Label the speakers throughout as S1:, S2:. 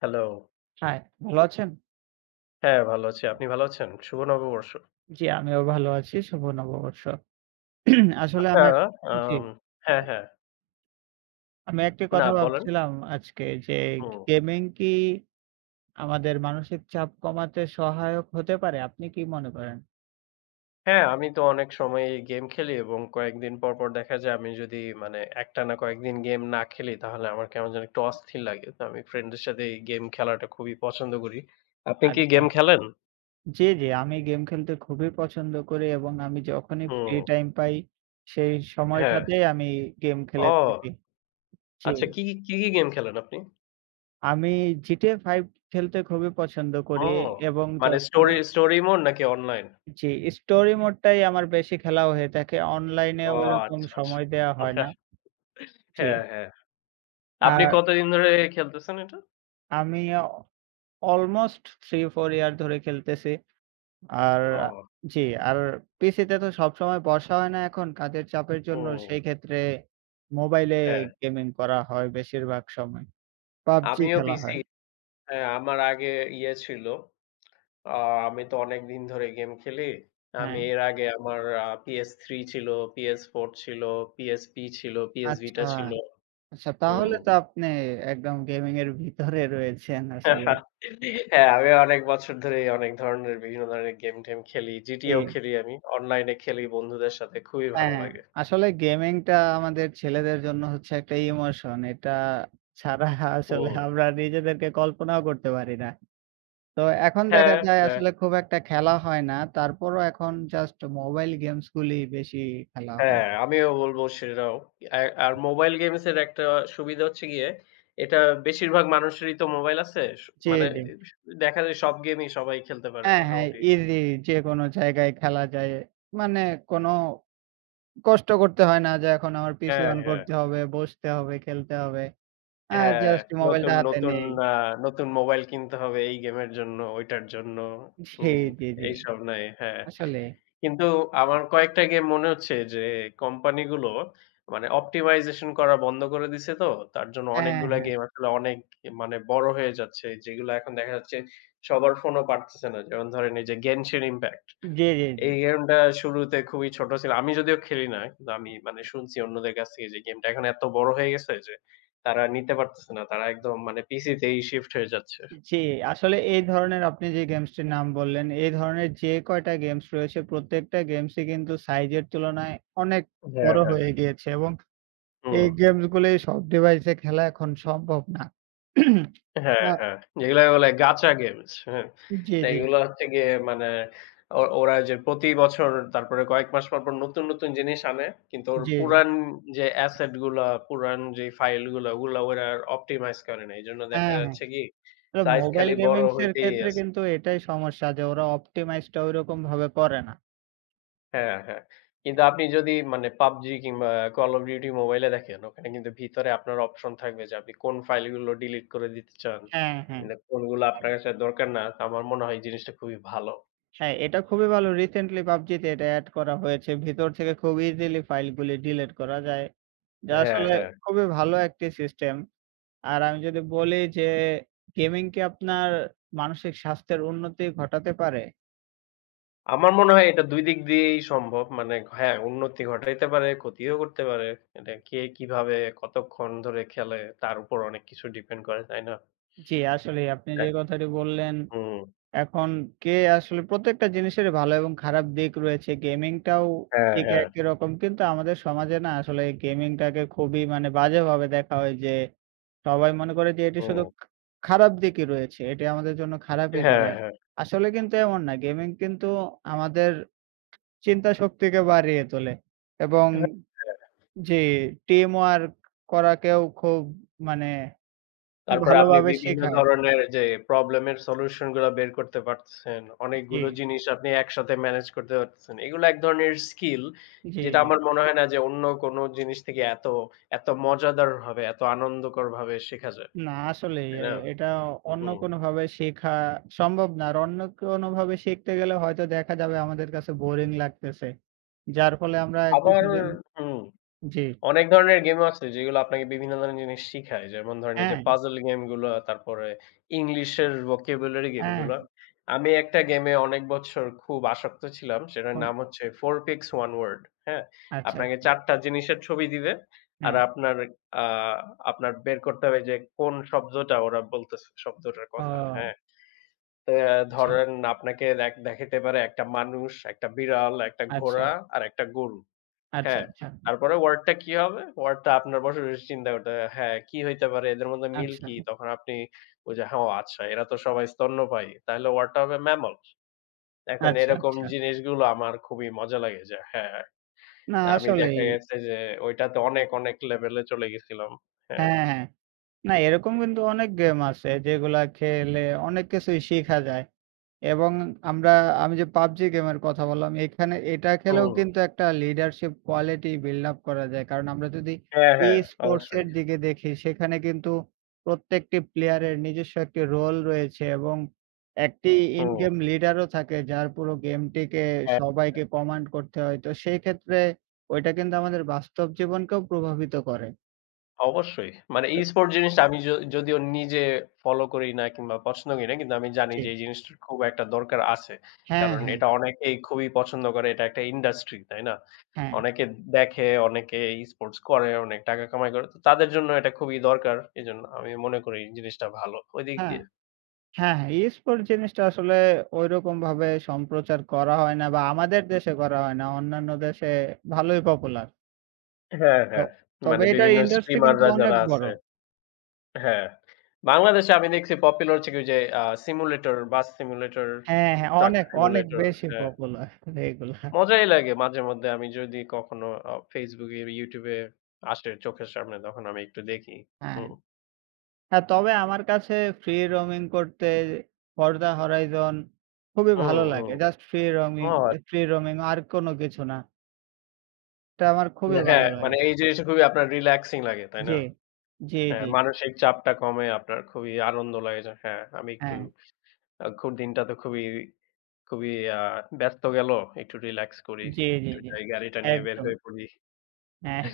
S1: Hello.
S2: High, ভালো আছেন?
S1: হ্যাঁ, ভালো আছি। আপনি ভালো আছেন? শুভ নববর্ষ।
S2: জি, আমিও ভালো আছি। শুভ নববর্ষ। আসলে
S1: আচ্ছা।
S2: আমি জি।
S1: আম হ্যাঁ, হ্যাঁ।
S2: আমি একটি
S1: না
S2: কথা
S1: বলেন।
S2: ভাবছিলাম আজকে যে
S1: হুম।
S2: গেমিং কি আমাদের মানসিক চাপ কমাতে সহায়ক হতে পারে? আপনি কি মনে করেন?
S1: হ্যাঁ, আমি তো অনেক সময়ই গেম খেলি এবং কয়েকদিন পর, পর দেখা যায় আমি যদি মানে একটানা কয়েকদিন গেম না খেলি তাহলে আমার কেমন যেন একটু অস্থির লাগে। তো আমি ফ্রেন্ডদের সাথে এই গেম খেলাটা খুবই পছন্দ করি। আপনি কি
S2: আচ্ছা।
S1: গেম খেলেন?
S2: জি, জি। আমি গেম খেলতে খুবই পছন্দ করি এবং আমি যখনই ফ্রি
S1: হুম,
S2: টাইম পাই সেই
S1: হ্যাঁ।
S2: সময়টাতেই আমি গেম খেলে
S1: ও!
S2: থাকি। জি।
S1: আচ্ছা, কি গেম খেলেন আপনি?
S2: আমি GTA 5 খেলতে খুবই পছন্দ
S1: ও!
S2: করি এবং
S1: মানে স্টোরি মোড নাকি অনলাইন?
S2: জি, স্টোরি মোডটাই আমার বেশি খেলা হয়ে থাকে। অনলাইনে
S1: ও
S2: ওইরকম
S1: আচ্ছা, আচ্ছা।
S2: সময় দেয়া হয় না। জি।
S1: হ্যাঁ, হ্যাঁ। আপনি
S2: আর
S1: কতদিন ধরে খেলতেছেন এটা?
S2: আমি অলমোস্ট 3-4 ইয়ার ধরে খেলতেছি। আর
S1: ও
S2: জি, আর পিসিতে তো সবসময় বসা হয় না এখন কাজের চাপের জন্য।
S1: হুম,
S2: সেই ক্ষেত্রে মোবাইলে
S1: হ্যাঁ।
S2: গেমিং করা হয় বেশিরভাগ সময়। PUBG
S1: আমিও
S2: খেলা
S1: পিসি।
S2: হয়।
S1: হ্যাঁ, আমার আগে ইয়ে ছিল। আ আমি তো অনেকদিন ধরে গেম খেলি।
S2: হ্যাঁ।
S1: আমি এর আগে আমার PS3 ছিল, PS4 ছিল, PSP ছিল, PS
S2: আচ্ছা,
S1: Vita ছিল।
S2: আচ্ছা
S1: হুম।
S2: তাহলে তো আপনি একদম গেমিং এর ভিতরে রয়েছেন আসলে।
S1: হ্যাঁ, আমি অনেক বছর ধরেই অনেক ধরনের বিভিন্ন ধরনের গেম-টেম খেলি। GTA
S2: জি।
S1: ও খেলি আমি। অনলাইনে খেলি বন্ধুদের সাথে খুবই ভালো
S2: হ্যাঁ,
S1: লাগে।
S2: আসলে গেমিংটা আমাদের ছেলেদের জন্য হচ্ছে একটা ইমোশন। এটা ছাড়া আসলে
S1: হুম।
S2: আমরা নিজেদেরকে কল্পনাও করতে পারি না। তো এখন দেখা
S1: হ্যাঁ,
S2: যায়
S1: হ্যাঁ।
S2: আসলে খুব একটা খেলা হয় না। তারপরও এখন জাস্ট মোবাইল গেমস গুলি বেশি খেলা হয়।
S1: হ্যাঁ, আমিও বলব সেটাও। অ্যা আর মোবাইল গেমসের একটা সুবিধা হচ্ছে গিয়ে, এটা বেশিরভাগ মানুষেরই তো মোবাইল আছে।
S2: জি,
S1: মানে
S2: জি।
S1: দেখা যায় সব গেমই সবাই খেলতে পারে
S2: হ্যাঁ, হ্যাঁ,
S1: মোটামুটি।
S2: ইজি যেকোনো জায়গায় খেলা যায়। মানে কোনো কষ্ট করতে হয় না যে এখন আমার পিসি
S1: হ্যাঁ,
S2: অন
S1: হ্যাঁ।
S2: করতে হবে, বসতে হবে, খেলতে হবে। আ
S1: হ্যাঁ,
S2: জাস্ট
S1: নতুন,
S2: মোবাইলটা হাতে
S1: নতুন
S2: নেই।
S1: আ নতুন মোবাইল কিনতে হবে এই গেমের জন্য, ঐটার জন্য।
S2: জি,
S1: হুম,
S2: জি, জি।
S1: এইসব নাই। হ্যাঁ।
S2: আসলে।
S1: কিন্তু আমার কয়েকটা গেম মনে হচ্ছে যে কোম্পানিগুলো মানে অপ্টিমাইজেশন করা বন্ধ করে দিছে তো। তার জন্য
S2: হ্যাঁ,
S1: অনেকগুলা
S2: হ্যাঁ।
S1: গেম আসলে অনেক মানে বড় হয়ে যাচ্ছে। যেগুলো এখন দেখা যাচ্ছে সবার ফোনও পারতেছে না। যেমন ধরেন এই যে 'Genshin Impact',
S2: জি, জি, জি,
S1: এই গেমটা শুরুতে খুবই ছোট ছিল। আমি যদিও খেলি না। কিন্তু আমি মানে শুনছি অন্যদের কাছ থেকে যে গেমটা এখন এত বড় হয়ে গেছে যে তারা নিতে পারতেছে না। তারা একদম মানে পিসিতেই শিফট হয়ে যাচ্ছে।
S2: জি। আসলে এই ধরনের আপনি যে গেমসটির নাম বললেন, এই ধরনের যে কয়টা গেমস রয়েছে প্রত্যেকটা গেমসই কিন্তু সাইজের তুলনায় অনেক
S1: হ্যাঁ,
S2: বড়
S1: হ্যাঁ।
S2: হয়ে গিয়েছে এবং
S1: হুম।
S2: এই গেমসগুলি সব ডিভাইসে খেলা এখন সম্ভব না।
S1: হ্যাঁ,
S2: আ
S1: হ্যাঁ। যেগুলাকে বলে গাচা গেমস। হ্যাঁ?
S2: জি, জি,
S1: এগুলো হচ্ছে গিয়ে মানে ওরা যে প্রতি বছর তারপরে কয়েক মাস পর, পর নতুন, নতুন জিনিস আনে। কিন্তু ওর
S2: জি।
S1: পুরান যে অ্যাসেট গুলা, পুরান যে ফাইল গুলা ওগুলা ওরা অপটিমাইজ করে না। এজন্য দেখা
S2: হ্যাঁ, হ্যাঁ।
S1: যাচ্ছে কি
S2: তবে
S1: সাইজ
S2: মোবাইল
S1: খালি বড়
S2: গেমিংস এর
S1: হইতেই
S2: ক্ষেত্রে
S1: আছে।
S2: কিন্তু এটাই সমস্যা যে ওরা অপটিমাইজ টা ঐরকমভাবে করে না।
S1: হ্যাঁ, হ্যাঁ। কিন্তু আপনি যদি মানে PUBG কিংবা Call of Duty মোবাইলে দেখেন, ওখানে কিন্তু ভিতরে আপনার অপশন থাকবে যে আপনি কোন ফাইলগুলো ডিলিট করে দিতে চান
S2: হ্যাঁ, হ্যাঁ।
S1: কিংবা কোনগুলো আপনার কাছে আর দরকার না। তো আমার মনে হয় এই জিনিসটা খুবই ভালো।
S2: হ্যাঁ, এটা খুবই ভালো। রিসেন্টলি PUBG তে এটা এড করা হয়েছে। ভিতর থেকে খুব ইজিলি ফাইলগুলি ডিলিট করা যায়। যা
S1: হ্যাঁ,
S2: আসলে
S1: হ্যাঁ।
S2: খুবই ভালো একটি সিস্টেম। আর আমি যদি বলি যে গেমিং কি আপনার মানসিক স্বাস্থ্যের উন্নতি ঘটাতে পারে?
S1: আমার মনে হয় এটা ২ দিক দিয়েই সম্ভব। মানে হ্যাঁ, উন্নতি ঘটাইতে পারে, ক্ষতিও করতে পারে। এটা কে কিভাবে কতক্ষণ ধরে খেলে তার উপর অনেক কিছু ডিপেন্ড করে, তাই না?
S2: জি, আসলেই আপনি যে
S1: এক
S2: কথাটি বললেন,
S1: হুম।
S2: এখন কে আসলে প্রত্যেকটা জিনিসেরই ভালো এবং খারাপ দিক রয়েছে। গেমিংটাও
S1: হ্যাঁ,
S2: ঠিক
S1: হ্যাঁ।
S2: একই রকম। কিন্তু আমাদের সমাজে না আসলে গেমিংটাকে খুবই মানে বাজেভাবে দেখা হয় যে সবাই মনে করে যে এটি শুধু
S1: হুম।
S2: খারাপ দিকই রয়েছে। এটি আমাদের জন্য খারাপই
S1: হ্যাঁ,
S2: করে।
S1: হ্যাঁ,
S2: আসলে কিন্তু এমন না। গেমিং কিন্তু আমাদের চিন্তা শক্তিকে বাড়িয়ে তোলে এবং
S1: হ্যাঁ।
S2: জি, টিম ওয়ার্ক করাকেও খুব মানে
S1: তারপরে আপনি
S2: ভালোভাবে
S1: বিভিন্ন
S2: শেখায়।
S1: ধরনের যে প্রবলেম এর সলিউশন গুলা বের করতে পারতেছেন।
S2: জি,
S1: অনেকগুলো জিনিস আপনি একসাথে ম্যানেজ করতে পারতেছেন। এগুলো এক ধরনের স্কিল
S2: জি,
S1: যেটা
S2: জি।
S1: আমার মনে হয় না যে অন্য কোনো জিনিস থেকে এত, এত মজাদারভাবে, এত আনন্দকরভাবে শেখা যায়।
S2: না আসলেই
S1: তাই না?
S2: এটা অন্য
S1: হুম।
S2: কোনোভাবে শেখা সম্ভব না। আর অন্য কোনোভাবে শিখতে গেলে হয়তো দেখা যাবে আমাদের কাছে বোরিং লাগতেছে। যার ফলে আমরা
S1: আবার।
S2: কিছুদিন
S1: হুম।
S2: জি,
S1: অনেক ধরনের গেমও আছে যেগুলো আপনাকে বিভিন্ন ধরনের জিনিস শিখায়। যেমন ধরেন এই যে
S2: হ্যাঁ,
S1: পাজল গেমগুলা, তারপরে ইংলিশের vocabulary
S2: হ্যাঁ,
S1: গেমগুলা। আমি একটা গেমে অনেক বছর খুব আসক্ত ছিলাম। সেটার
S2: কোন
S1: নাম হচ্ছে 4 pics 1 word, হ্যাঁ?
S2: আচ্ছা,
S1: আপনাকে
S2: আচ্ছা,
S1: ৪ টা জিনিসের ছবি দিবে। আর
S2: হ্যাঁ।
S1: আ আপনার বের করতে হবে যে কোন শব্দটা ওরা বলতেছে, শব্দটার কথা,
S2: ও
S1: হ্যাঁ? তো আহ,
S2: আচ্ছা,
S1: ধরেন আপনাকে দেখাইতে পারে একটা মানুষ, একটা বিড়াল, একটা
S2: আচ্ছা,
S1: ঘোড়া আর একটা গরু।
S2: আচ্ছা,
S1: হ্যাঁ,
S2: আচ্ছা,
S1: তারপরে ওয়ার্ডটা কি হবে? ওয়ার্ডটা আপনার বসে, বসে চিন্তা করতে হবে। হ্যাঁ, কি হইতে পারে? এদের মধ্যে মিল
S2: আচ্ছা,
S1: কি? তখন আপনি ওই যে হ্যাঁ, ও আচ্ছা, এরা তো সবাই স্তন্যপায়ী। তাহলে ওয়ার্ডটা হবে mammal. এখন
S2: আচ্ছা,
S1: এরকম
S2: আচ্ছা।
S1: জিনিসগুলো আমার খুবই মজা লাগে যে হ্যাঁ,
S2: না
S1: আমি
S2: আসলেই,
S1: দেখা গেছে যে ওইটাতে অনেক, অনেক লেভেলে চলে গেছিলাম। হ্যাঁ।
S2: হ্যাঁ, হ্যাঁ। না এরকম কিন্তু অনেক গেম আছে যেগুলা খেলে অনেক কিছুই শিখা যায়। এবং আমরা আমি যে PUBG গেমের কথা বললাম এখানে এটা খেলেও
S1: হুম।
S2: কিন্তু একটা লিডারশিপ কোয়ালিটি বিল্ড আপ করা যায়। কারণ আমরা যদি
S1: হ্যাঁ, হ্যাঁ।
S2: e-sports
S1: অবশ্যই।
S2: এর দিকে দেখি সেখানে কিন্তু প্রত্যেকটি প্লেয়ারের নিজস্ব একটি রোল রয়েছে এবং একটি ইন
S1: হুম।
S2: গেম লিডারও থাকে যার পুরো গেমটিকে
S1: হ্যাঁ।
S2: সবাইকে কমান্ড করতে হয়। তো সেই ক্ষেত্রে ওইটা কিন্তু আমাদের বাস্তব জীবনকেও প্রভাবিত করে।
S1: অবশ্যই। মানে
S2: তো,
S1: e-sport জিনিসটা আমি যদিও নিজে ফলো করি না কিংবা পছন্দ করি না। কিন্তু আমি জানি
S2: জি।
S1: যে এই জিনিসটার খুব একটা দরকার আছে।
S2: হ্যাঁ,
S1: কারণ
S2: হ্যাঁ,
S1: এটা অনেকেই খুবই পছন্দ করে। এটা একটা ইন্ডাস্ট্রি, তাই না?
S2: হ্যাঁ।
S1: অনেকে দেখে, অনেকে e-sports করে, অনেক টাকা কামাই করে। তো তাদের জন্য এটা খুবই দরকার। এজন্য আমি মনে করি জিনিসটা ভালো। ওই দিক
S2: হ্যাঁ,
S1: দিয়ে
S2: হ্যাঁ, হ্যাঁ, e-sport জিনিসটা আসলে ঐরকমভাবে সম্প্রচার করা হয় না বা আমাদের দেশে করা হয় না। অন্যান্য দেশে ভালোই পপুলার।
S1: হ্যাঁ,
S2: তো
S1: হ্যাঁ।
S2: তবে
S1: মানে
S2: এটার
S1: বিভিন্ন
S2: ইন্ডাস্ট্রি কিন্তু
S1: স্ট্রিমাররা
S2: অনেক
S1: যারা
S2: বড়।
S1: আছে। হ্যাঁ। বাংলাদেশে আমি দেখছি পপুলার হচ্ছে কি ওই যে সিমুলেটর, বাস সিমুলেটর,
S2: হ্যাঁ, হ্যাঁ,
S1: ট্রাক
S2: অনেক, অনেক
S1: সিমুলেটর।
S2: বেশি
S1: হ্যাঁ।
S2: পপুলার এগুলা।
S1: মজাই লাগে মাঝে মধ্যে আমি যদি কখনো Facebook এ, YouTube এ আসে চোখের সামনে তখন আমি একটু দেখি।
S2: হ্যাঁ।
S1: হুম,
S2: হ্যাঁ, তবে আমার কাছে ফ্রি রোমিং করতে Forza Horizon খুবই
S1: হুম,
S2: ভালো
S1: হুম।
S2: লাগে। জাস্ট ফ্রি
S1: ও
S2: রোমিং
S1: আচ্ছা।
S2: ফ্রি রোমিং আর কোনো কিছু না। এটা আমার খুবই
S1: হ্যাঁ,
S2: ভালো
S1: মানে
S2: লাগে।
S1: এই জিনিসটা খুবই আপনার রিল্যাক্সিং লাগে, তাই না?
S2: জি, জি,
S1: হ্যাঁ,
S2: জি।
S1: মানসিক চাপটা কমে আপনার খুবই আনন্দ লাগে যে হ্যাঁ, আমি একটু
S2: হ্যাঁ,
S1: আ খু দিনটা তো খুবই, খুবই আ ব্যস্ত গেল। একটু রিল্যাক্স করি।
S2: জি, জি,
S1: একটু
S2: জি।
S1: যাই গাড়িটা নিয়ে বের
S2: একদম।
S1: হয়ে পড়ি।
S2: হ্যাঁ,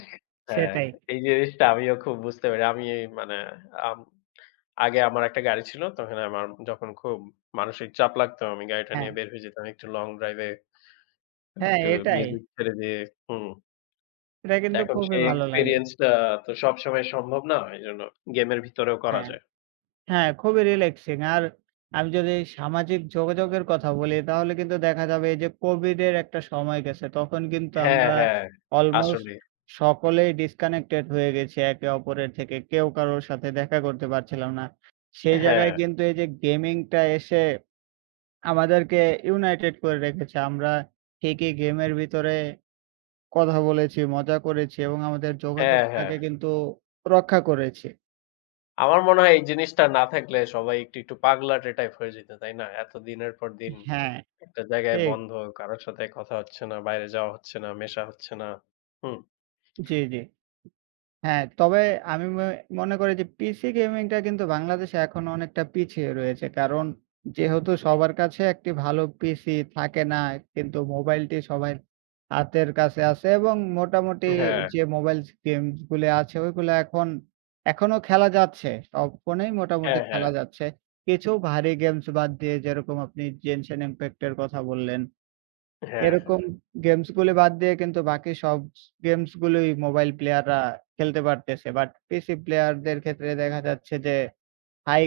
S1: হ্যাঁ,
S2: সেটাই।
S1: এই জিনিসটা আমিও খুব বুঝতে পারি। আমি মানে আম আগে আমার একটা গাড়ি ছিল। তখন আমার যখন খুব মানসিক চাপ লাগতো, আমি গাড়িটা
S2: হ্যাঁ,
S1: নিয়ে বের হয়ে যেতাম একটু লং ড্রাইভ এ,
S2: হ্যাঁ,
S1: একটু
S2: এটাই।
S1: মিউজিক ছেড়ে দিয়ে। হুম।
S2: এটা কিন্তু
S1: এখন
S2: খুবই
S1: সেই
S2: ভালো লাগে।
S1: এক্সপেরিয়েন্স টা তো সবসময় সম্ভব না। এজন্য গেমের ভিতরেও করা
S2: হ্যাঁ,
S1: যায়।
S2: হ্যাঁ, খুবই রিল্যাক্সিং। আর আমি যদি সামাজিক যোগাযোগের কথা বলি, তাহলে কিন্তু দেখা যাবে এই যে কোভিড এর একটা সময় গেছে, তখন কিন্তু
S1: হ্যাঁ,
S2: আমরা
S1: হ্যাঁ।
S2: অলমোস্ট
S1: আসলে।
S2: সকলেই ডিসকানেক্টেড হয়ে গেছি একে অপরের থেকে। কেউ কারোর সাথে দেখা করতে পারছিলাম না। সেই
S1: হ্যাঁ,
S2: জায়গায় কিন্তু এই যে গেমিংটা এসে আমাদেরকে ইউনাইটেড করে রেখেছে। আমরা ঠিকই গেমের ভিতরে কথা বলেছি, মজা করেছি এবং আমাদের
S1: হ্যাঁ, হ্যাঁ।
S2: যোগাযোগটাকে কিন্তু রক্ষা করেছি।
S1: আমার মনে হয় এই জিনিসটা না থাকলে সবাই একটু, একটু পাগলাটে টাইপ হয়ে যেত, তাই না? এত দিনের পর দিন
S2: হ্যাঁ,
S1: একটা জায়গায়
S2: ঠিক।
S1: বন্ধ, কারো সাথে কথা হচ্ছে না, বাইরে যাওয়া হচ্ছে না, মেশা হচ্ছে না। হুম।
S2: জি, জি। হ্যাঁ, তবে আমি মনে করি যে পিসি গেমিংটা কিন্তু বাংলাদেশে এখনো অনেকটা পিছিয়ে রয়েছে। কারণ যেহেতু সবার কাছে একটি ভালো পিসি থাকে না, কিন্তু মোবাইলটি সবাই হাতের কাছে আছে এবং মোটামুটি
S1: হ্যাঁ,
S2: যে মোবাইল গেমস গুলো আছে ওইগুলো এখন এখনো খেলা যাচ্ছে। সব ফোনেই মোটামুটি
S1: হ্যাঁ, হ্যাঁ,
S2: খেলা যাচ্ছে। কিছু ভারী গেমস বাদ দিয়ে যেরকম আপনি 'Genshin Impact' এর কথা বললেন।
S1: হ্যাঁ, হ্যাঁ।
S2: এরকম গেমস গুলি বাদ দিয়ে কিন্তু বাকি সব গেমস গুলোই মোবাইল প্লেয়াররা খেলতে পারতেছে। বাট পিসি প্লেয়ারদের ক্ষেত্রে দেখা যাচ্ছে যে হাই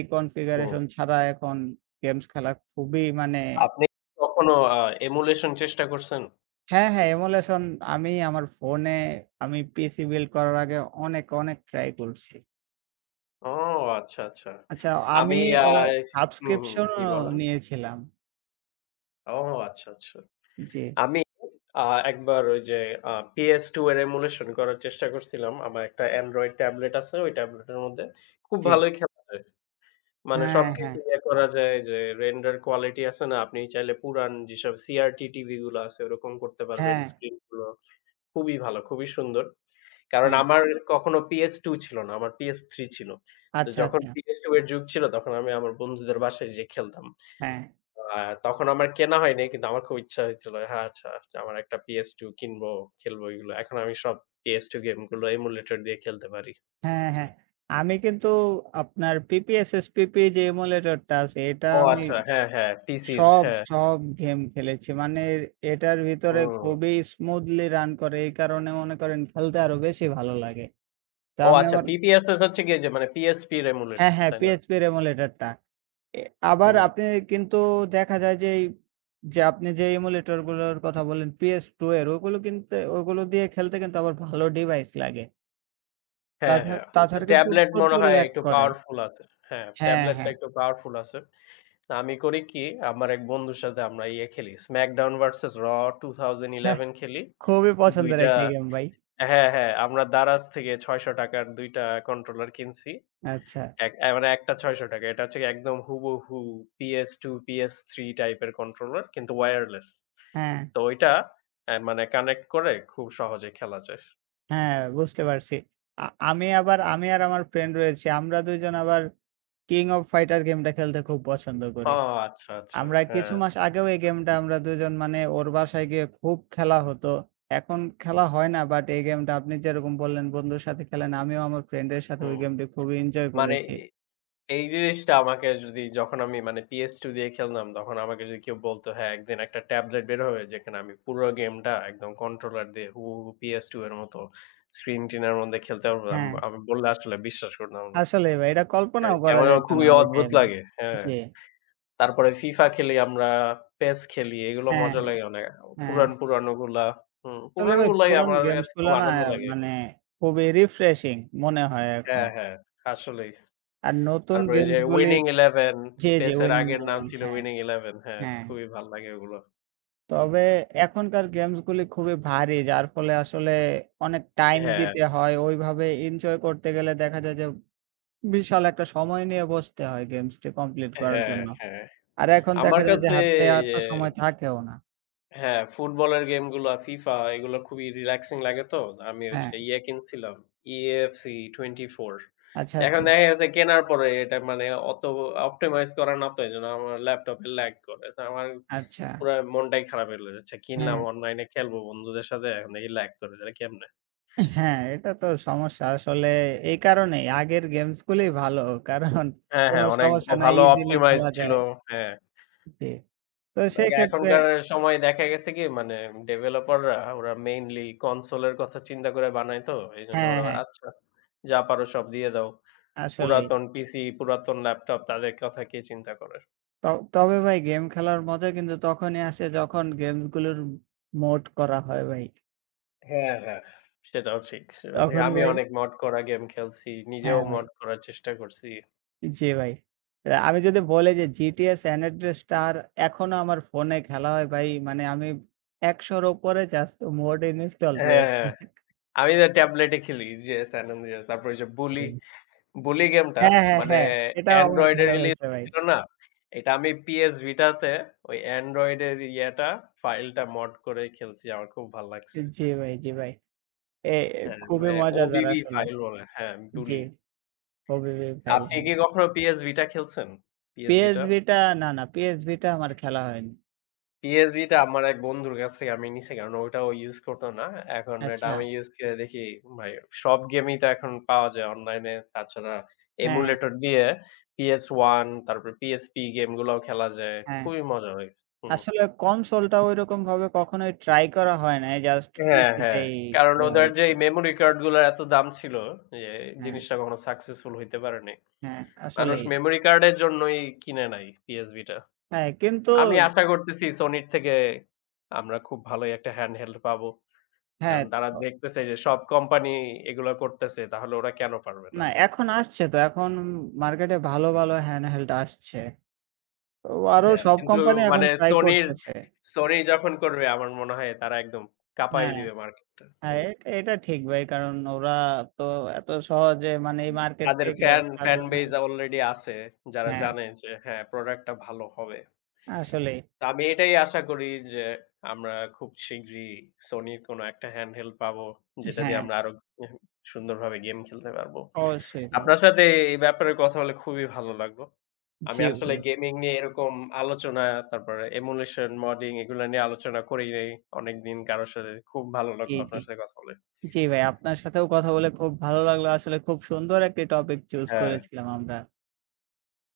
S1: হুম।
S2: কনফিগারেশন ছাড়া এখন গেমস খেলা খুবই মানে
S1: আপনি কখনো emulation চেষ্টা করছেন?
S2: হ্যাঁ, হ্যাঁ এমুলেশন আমি আমার ফোনে আমি পিসি বিল্ড করার আগে অনেক, অনেক ট্রাই করছি।
S1: ও আচ্ছা, আচ্ছা।
S2: আচ্ছা
S1: আমি
S2: আমি
S1: আ
S2: অ
S1: হুম, হুম। জি
S2: সাবস্ক্রিপশনও
S1: বলেন।
S2: নিয়েছিলাম।
S1: ও আচ্ছা, আচ্ছা।
S2: জি,
S1: আমি আ একবার ওই যে PS2 এর emulation করার চেষ্টা করছিলাম। আমার একটা Android ট্যাবলেট আছে। ওই ট্যাবলেটের মধ্যে খুব
S2: জি।
S1: ভালোই খেলা যায়। মানে
S2: হ্যাঁ, হ্যাঁ,
S1: সবকিছু ইয়ে করা যায় যে render quality আছে না? আপনি চাইলে পুরান যেসব CRT টিভি গুলো আছে ওরকম করতে পারবেন।
S2: হ্যাঁ,
S1: স্ক্রিন গুলো খুবই ভালো, খুবই সুন্দর। কারণ
S2: হ্যাঁ।
S1: আমার কখনো PS2 ছিল না। আমার PS3 ছিল। তো
S2: আচ্ছা,
S1: যখন
S2: আচ্ছা।
S1: PS2 এর যুগ ছিল তখন আমি আমার বন্ধুদের বাসায় যেয়ে খেলতাম।
S2: হ্যাঁ।
S1: আ তখন আমার কেনা হয়নি কিন্তু আমার খুব ইচ্ছা হইছিল। হ্যাঁ, আচ্ছা আচ্ছা, আমার একটা PS2 কিনবো, খেলবো এগুলো। এখন আমি সব PS2 গেমগুলো emulator দিয়ে খেলতে পারি।
S2: হ্যাঁ, হ্যাঁ। আমি কিন্তু আপনার PPSSPP যে এমুলেটরটা আছে এটা
S1: ও
S2: আমি
S1: আচ্ছা। হ্যাঁ, হ্যাঁ। টিসির
S2: সব,
S1: হ্যাঁ।
S2: সব গেম খেলেছি। মানে এটার ভিতরে
S1: হুম।
S2: খুবই স্মুথলি রান করে। এই কারণে মনে করেন খেলতে আরো বেশি ভালো লাগে। তো
S1: ও
S2: আমি
S1: আচ্ছা,
S2: আমার
S1: PPSS হচ্ছে গিয়ে যে মানে PSP র
S2: হ্যাঁ,
S1: emulator,
S2: হ্যাঁ
S1: তাই না?
S2: PHP এর এমুলেটরটা। এ আবার
S1: হুম।
S2: আপনি কিন্তু দেখা যায় যে, এই যে আপনি যে এমুলেটর গুলোর কথা বললেন PS2 এর ওগুলো কিনতে ওগুলো দিয়ে খেলতে কিন্তু আবার ভালো ডিভাইস লাগে।
S1: হ্যাঁ, হ্যাঁ।
S2: তাছাড়া কিন্তু
S1: ট্যাবলেট মনে
S2: প্রচুর
S1: হয়
S2: ল্যাগ
S1: একটু
S2: করে।
S1: পাওয়ারফুল আছে। হ্যাঁ,
S2: হ্যাঁ,
S1: ট্যাবলেটটা
S2: হ্যাঁ।
S1: একটু পাওয়ারফুল আছে। না, আমি করি কি, আমার এক বন্ধুর সাথে আমরা ইয়ে খেলি। SmackDown ভার্সেস Raw 2011 খেলি।
S2: খুবই
S1: ২
S2: পছন্দের
S1: টা
S2: একটি গেম ভাই।
S1: হ্যাঁ, হ্যাঁ, আমরা দারাজ থেকে ৳৬০০ র ২ টা কন্ট্রোলার কিনছি।
S2: আচ্ছা।
S1: এক অ্যা মানে একটা ৳৬০০ এটা হচ্ছে একদম হুবহু PS2, PS3 টাইপের কন্ট্রোলার কিন্তু ওয়্যারলেস।
S2: হ্যাঁ,
S1: তো ওইটা মানে কানেক্ট করে খুব সহজেই খেলা যায়।
S2: হ্যাঁ বুঝতে পারছি। আমি আবার আমি আর আমার ফ্রেন্ড রয়েছি। আমরা ২ জন আবার King of Fighter গেমটা খেলতে খুব পছন্দ
S1: ও
S2: করি।
S1: আচ্ছা, আচ্ছা।
S2: আমরা কিছু
S1: হ্যাঁ,
S2: মাস আগেও এই গেমটা আমরা ২ জন মানে ওর বাসায় গিয়ে খুব খেলা হতো। এখন খেলা হয় না বাট এই গেমটা আপনি যেরকম বললেন বন্ধুর সাথে খেলেন, আমিও আমার ফ্রেন্ডের সাথে ওই
S1: হুম।
S2: গেমটি খুবই এনজয়
S1: মানে
S2: করেছি।
S1: এই জিনিসটা আমাকে যদি যখন আমি মানে PS2 দিয়ে খেলতাম, তখন আমাকে যদি কেউ বলতো, হ্যাঁ, একদিন একটা ট্যাবলেট বের হবে যেখানে আমি পুরো গেমটা একদম কন্ট্রোলার দিয়ে হুবহু PS2 এর মতো স্ক্রিন টিনের মধ্যে খেলতে পারবো।
S2: হ্যাঁ,
S1: আমি বললে আসলে বিশ্বাস করতাম না।
S2: আসলেই ভাই এটা
S1: মানে
S2: কল্পনাও করা
S1: কেমন যেন
S2: যাইত
S1: খুবই
S2: না ওই
S1: অদ্ভুত
S2: টাইমে।
S1: লাগে। হ্যাঁ,
S2: জি।
S1: তারপরে FIFA খেলি আমরা, PES খেলি, এগুলো
S2: হ্যাঁ,
S1: মজা লাগে অনেক।
S2: হ্যাঁ।
S1: পুরান, পুরানো গুলা। হুম,
S2: আসলে ভাই
S1: পুরানগুলাই
S2: পুরান
S1: আমার
S2: গেমস
S1: কাছে খুব
S2: গুলো না
S1: আনন্দ লাগে।
S2: মানে খুবই রিফ্রেশিং মনে হয় এখন।
S1: হ্যাঁ, হ্যাঁ, আসলেই।
S2: আর নতুন
S1: তারপরে এই যে
S2: গেমস গুলি
S1: 'Winning Eleven',
S2: জি, জি,
S1: PES এর
S2: উইনিং
S1: আগের নাম
S2: ইলেভেন
S1: ছিল
S2: হ্যাঁ,
S1: 'Winning Eleven'. হ্যাঁ,
S2: হ্যাঁ।
S1: খুবই ভাল লাগে ওগুলো।
S2: তবে এখনকার গেমস গুলি খুবই ভারী যার ফলে আসলে অনেক টাইম
S1: হ্যাঁ,
S2: দিতে হয়। ওইভাবে এনজয় করতে গেলে দেখা যায় যে বিশাল একটা সময় নিয়ে বসতে হয় গেমসটি কমপ্লিট করার
S1: হ্যাঁ,
S2: জন্য।
S1: হ্যাঁ।
S2: আর এখন
S1: আমার
S2: দেখা যায় যে
S1: কাছে
S2: হাতে
S1: এই
S2: এত
S1: যে
S2: সময় থাকেও না।
S1: হ্যাঁ, ফুটবলের গেমগুলা, FIFA, এগুলো খুবই রিল্যাক্সিং লাগে তো। আমি ওই
S2: হ্যাঁ,
S1: যে ইয়ে কিনছিলাম, EAFC 24.
S2: আচ্ছা,
S1: এখন
S2: আচ্ছা,
S1: দেখা গেছে কেনার পরে এটা মানে অত অপটিমাইজ করা না তো এজন্য আমার ল্যাপটপে ল্যাগ করে। তো আমার
S2: আচ্ছা,
S1: পুরা মনটাই খারাপ হয়ে গেল। আচ্ছা কিনলাম
S2: হ্যাঁ।
S1: অনলাইনে খেলবো বন্ধুদের সাথে, এখন দেখি ল্যাগ করে। তাহলে কেমনে
S2: হ্যাঁ, এটা তো সমস্যা আসলে এই কারণেই আগের গেমস গুলি ভালো। কারণ
S1: হ্যাঁ,
S2: কোন
S1: হ্যাঁ, অনেক
S2: সমস্যা নাই
S1: ভালো
S2: ইজিলি
S1: optimize
S2: খেলা
S1: ছিল।
S2: যায়।
S1: হ্যাঁ।
S2: জি। তো
S1: লাইক
S2: সেক্ষেত্রে
S1: এখনকার সময় দেখা গেছে কি মানে ডেভেলপাররা ওরা মেইনলি কনসোল এর কথা চিন্তা করে বানায় তো। এজন্য
S2: হ্যাঁ,
S1: ওরা
S2: হ্যাঁ
S1: আচ্ছা যা পারো সব দিয়ে দাও।
S2: আসলেই।
S1: পুরাতন পিসি, পুরাতন ল্যাপটপ তাদের কথা কে চিন্তা করে?
S2: ত তবে ভাই গেম খেলার মজা কিন্তু তখনই আসে যখন গেমস গুলোর মোড করা হয় ভাই।
S1: হ্যাঁ, হ্যাঁ। সেটাও ঠিক, সেটাও ঠিক।
S2: তখন
S1: আমি
S2: ভাই
S1: অনেক মড করা গেম খেলছি। নিজেও
S2: হ্যাঁ ভাই।
S1: মড করার চেষ্টা করছি।
S2: জি ভাই। আমি যদি বলি যে GTA San Andreas টার এখনো আমার ফোনে খেলা হয় ভাই। মানে আমি ১০০ র উপরে জাস্ট মোড ইনস্টল
S1: হ্যাঁ,
S2: রয়েছে।
S1: হ্যাঁ। আমি তো ট্যাবলেটে খেলি যে San Andreas, তারপর ওই যে Bully, বুলি গেমটা
S2: হ্যাঁ, হ্যাঁ,
S1: মানে
S2: হ্যাঁ। এটাও আমার
S1: Android এ
S2: খেলা
S1: রিলিজ
S2: হয়েছে ভাই।
S1: হয়েছিল না? এটা আমি PS Vita তে ওই Android এর ইয়েটা ফাইলটা মড করে খেলছি। আমার খুব ভাল লাগছে।
S2: জি ভাই, জি ভাই। এ
S1: হ্যাঁ,
S2: খুবই
S1: মানে
S2: মজাদার
S1: OBB
S2: আসলে।
S1: ফাইল বলে। হ্যাঁ,
S2: জি,
S1: বুলি।
S2: কবির ভাই,
S1: আপনি
S2: হ্যাঁ।
S1: কি কখনো PS Vita খেলছেন? PS Vita?
S2: PSV টা না, না PSV টা আমার খেলা হয়নি।
S1: PSB টা আমার এক বন্ধুর কাছ থেকে আমি নিছি কারণ ওইটা ও ইউজ করতো না। এখন এটা
S2: আচ্ছা।
S1: আমি ইউজ করে দেখি ভাই, সব গেমই তো এখন পাওয়া যায় অনলাইনে। তাছাড়া
S2: হ্যাঁ,
S1: এমুলেটর দিয়ে PS1 তারপরে PSP গেমগুলাও খেলা যায়।
S2: হ্যাঁ।
S1: খুবই মজা হয়। হুম।
S2: আসলে কনসোলটা ঐরকমভাবে কখনোই ট্রাই করা হয় নাই। জাস্ট
S1: হ্যাঁ,
S2: PC
S1: হ্যাঁ।
S2: তেই
S1: কারণ
S2: খেলা
S1: ওদের যে
S2: হয়েছে।
S1: মেমোরি কার্ড গুলার এত দাম ছিল যে
S2: হ্যাঁ,
S1: জিনিসটা কখনো সাকসেসফুল হইতে পারে নাই।
S2: হ্যাঁ,
S1: মানুষ
S2: আসলেই।
S1: মেমোরি কার্ডের জন্যই কিনে নাই PSB টা।
S2: হ্যাঁ, কিন্তু
S1: আমি আশা করতেছি Sony র থেকে আমরা খুব ভালোই একটা হ্যান্ডহেল্ড পাবো।
S2: হ্যাঁ,
S1: কারণ তারা
S2: অ
S1: দেখতেছে যে সব কোম্পানি এগুলা করতেছে তাহলে ওরা কেন পারবে না?
S2: না
S1: হ্যাঁ,
S2: এখন আসছে তো। এখন মার্কেটে ভালো, ভালো হ্যান্ডহেল্ড আসছে। তো আরো সব
S1: কিন্তু
S2: কোম্পানি এখন
S1: মানে
S2: ট্রাই করতেছে।
S1: Sony যখন করবে আমার মনে হয় তারা একদম কাঁপায়
S2: হ্যাঁ।
S1: দিবে মার্কেটটা।
S2: হ্যাঁ,
S1: হুম।
S2: এটা এটা ঠিক ভাই। কারণ ওরা তো এত সহজে মানে এই মার্কেট
S1: তাদের
S2: থেকে
S1: ফ্যান ফ্যান
S2: ছাড়বে না।
S1: বেজ অলরেডি আছে যারা
S2: হ্যাঁ,
S1: জানে যে হ্যাঁ, প্রোডাক্টটা ভালো হবে।
S2: আসলেই।
S1: তো আমি এটাই আশা করি যে আমরা খুব শীঘ্রই Sony-র কোনো একটা হ্যান্ডহেল্ড পাবো যেটা দিয়ে
S2: হ্যাঁ,
S1: আমরা আরো সুন্দরভাবে গেম খেলতে পারবো।
S2: অবশ্যই ভাই।
S1: আপনার সাথে এই ব্যাপারে কথা বলে খুবই ভালো লাগলো। আমি
S2: জি
S1: আসলে
S2: ভাই।
S1: গেমিং নিয়ে এরকম আলোচনা, তারপরে emulation, modding এগুলা নিয়ে আলোচনা করি নাই অনেকদিন কারো সাথে। খুব ভালো
S2: জি,
S1: লাগলো
S2: জি।
S1: আপনার সাথে কথা বলে।
S2: জি ভাই, আপনার সাথেও কথা বলে খুব ভালো লাগলো। আসলে খুব সুন্দর একটি টপিক চুজ
S1: হ্যাঁ।
S2: করেছিলাম আমরা।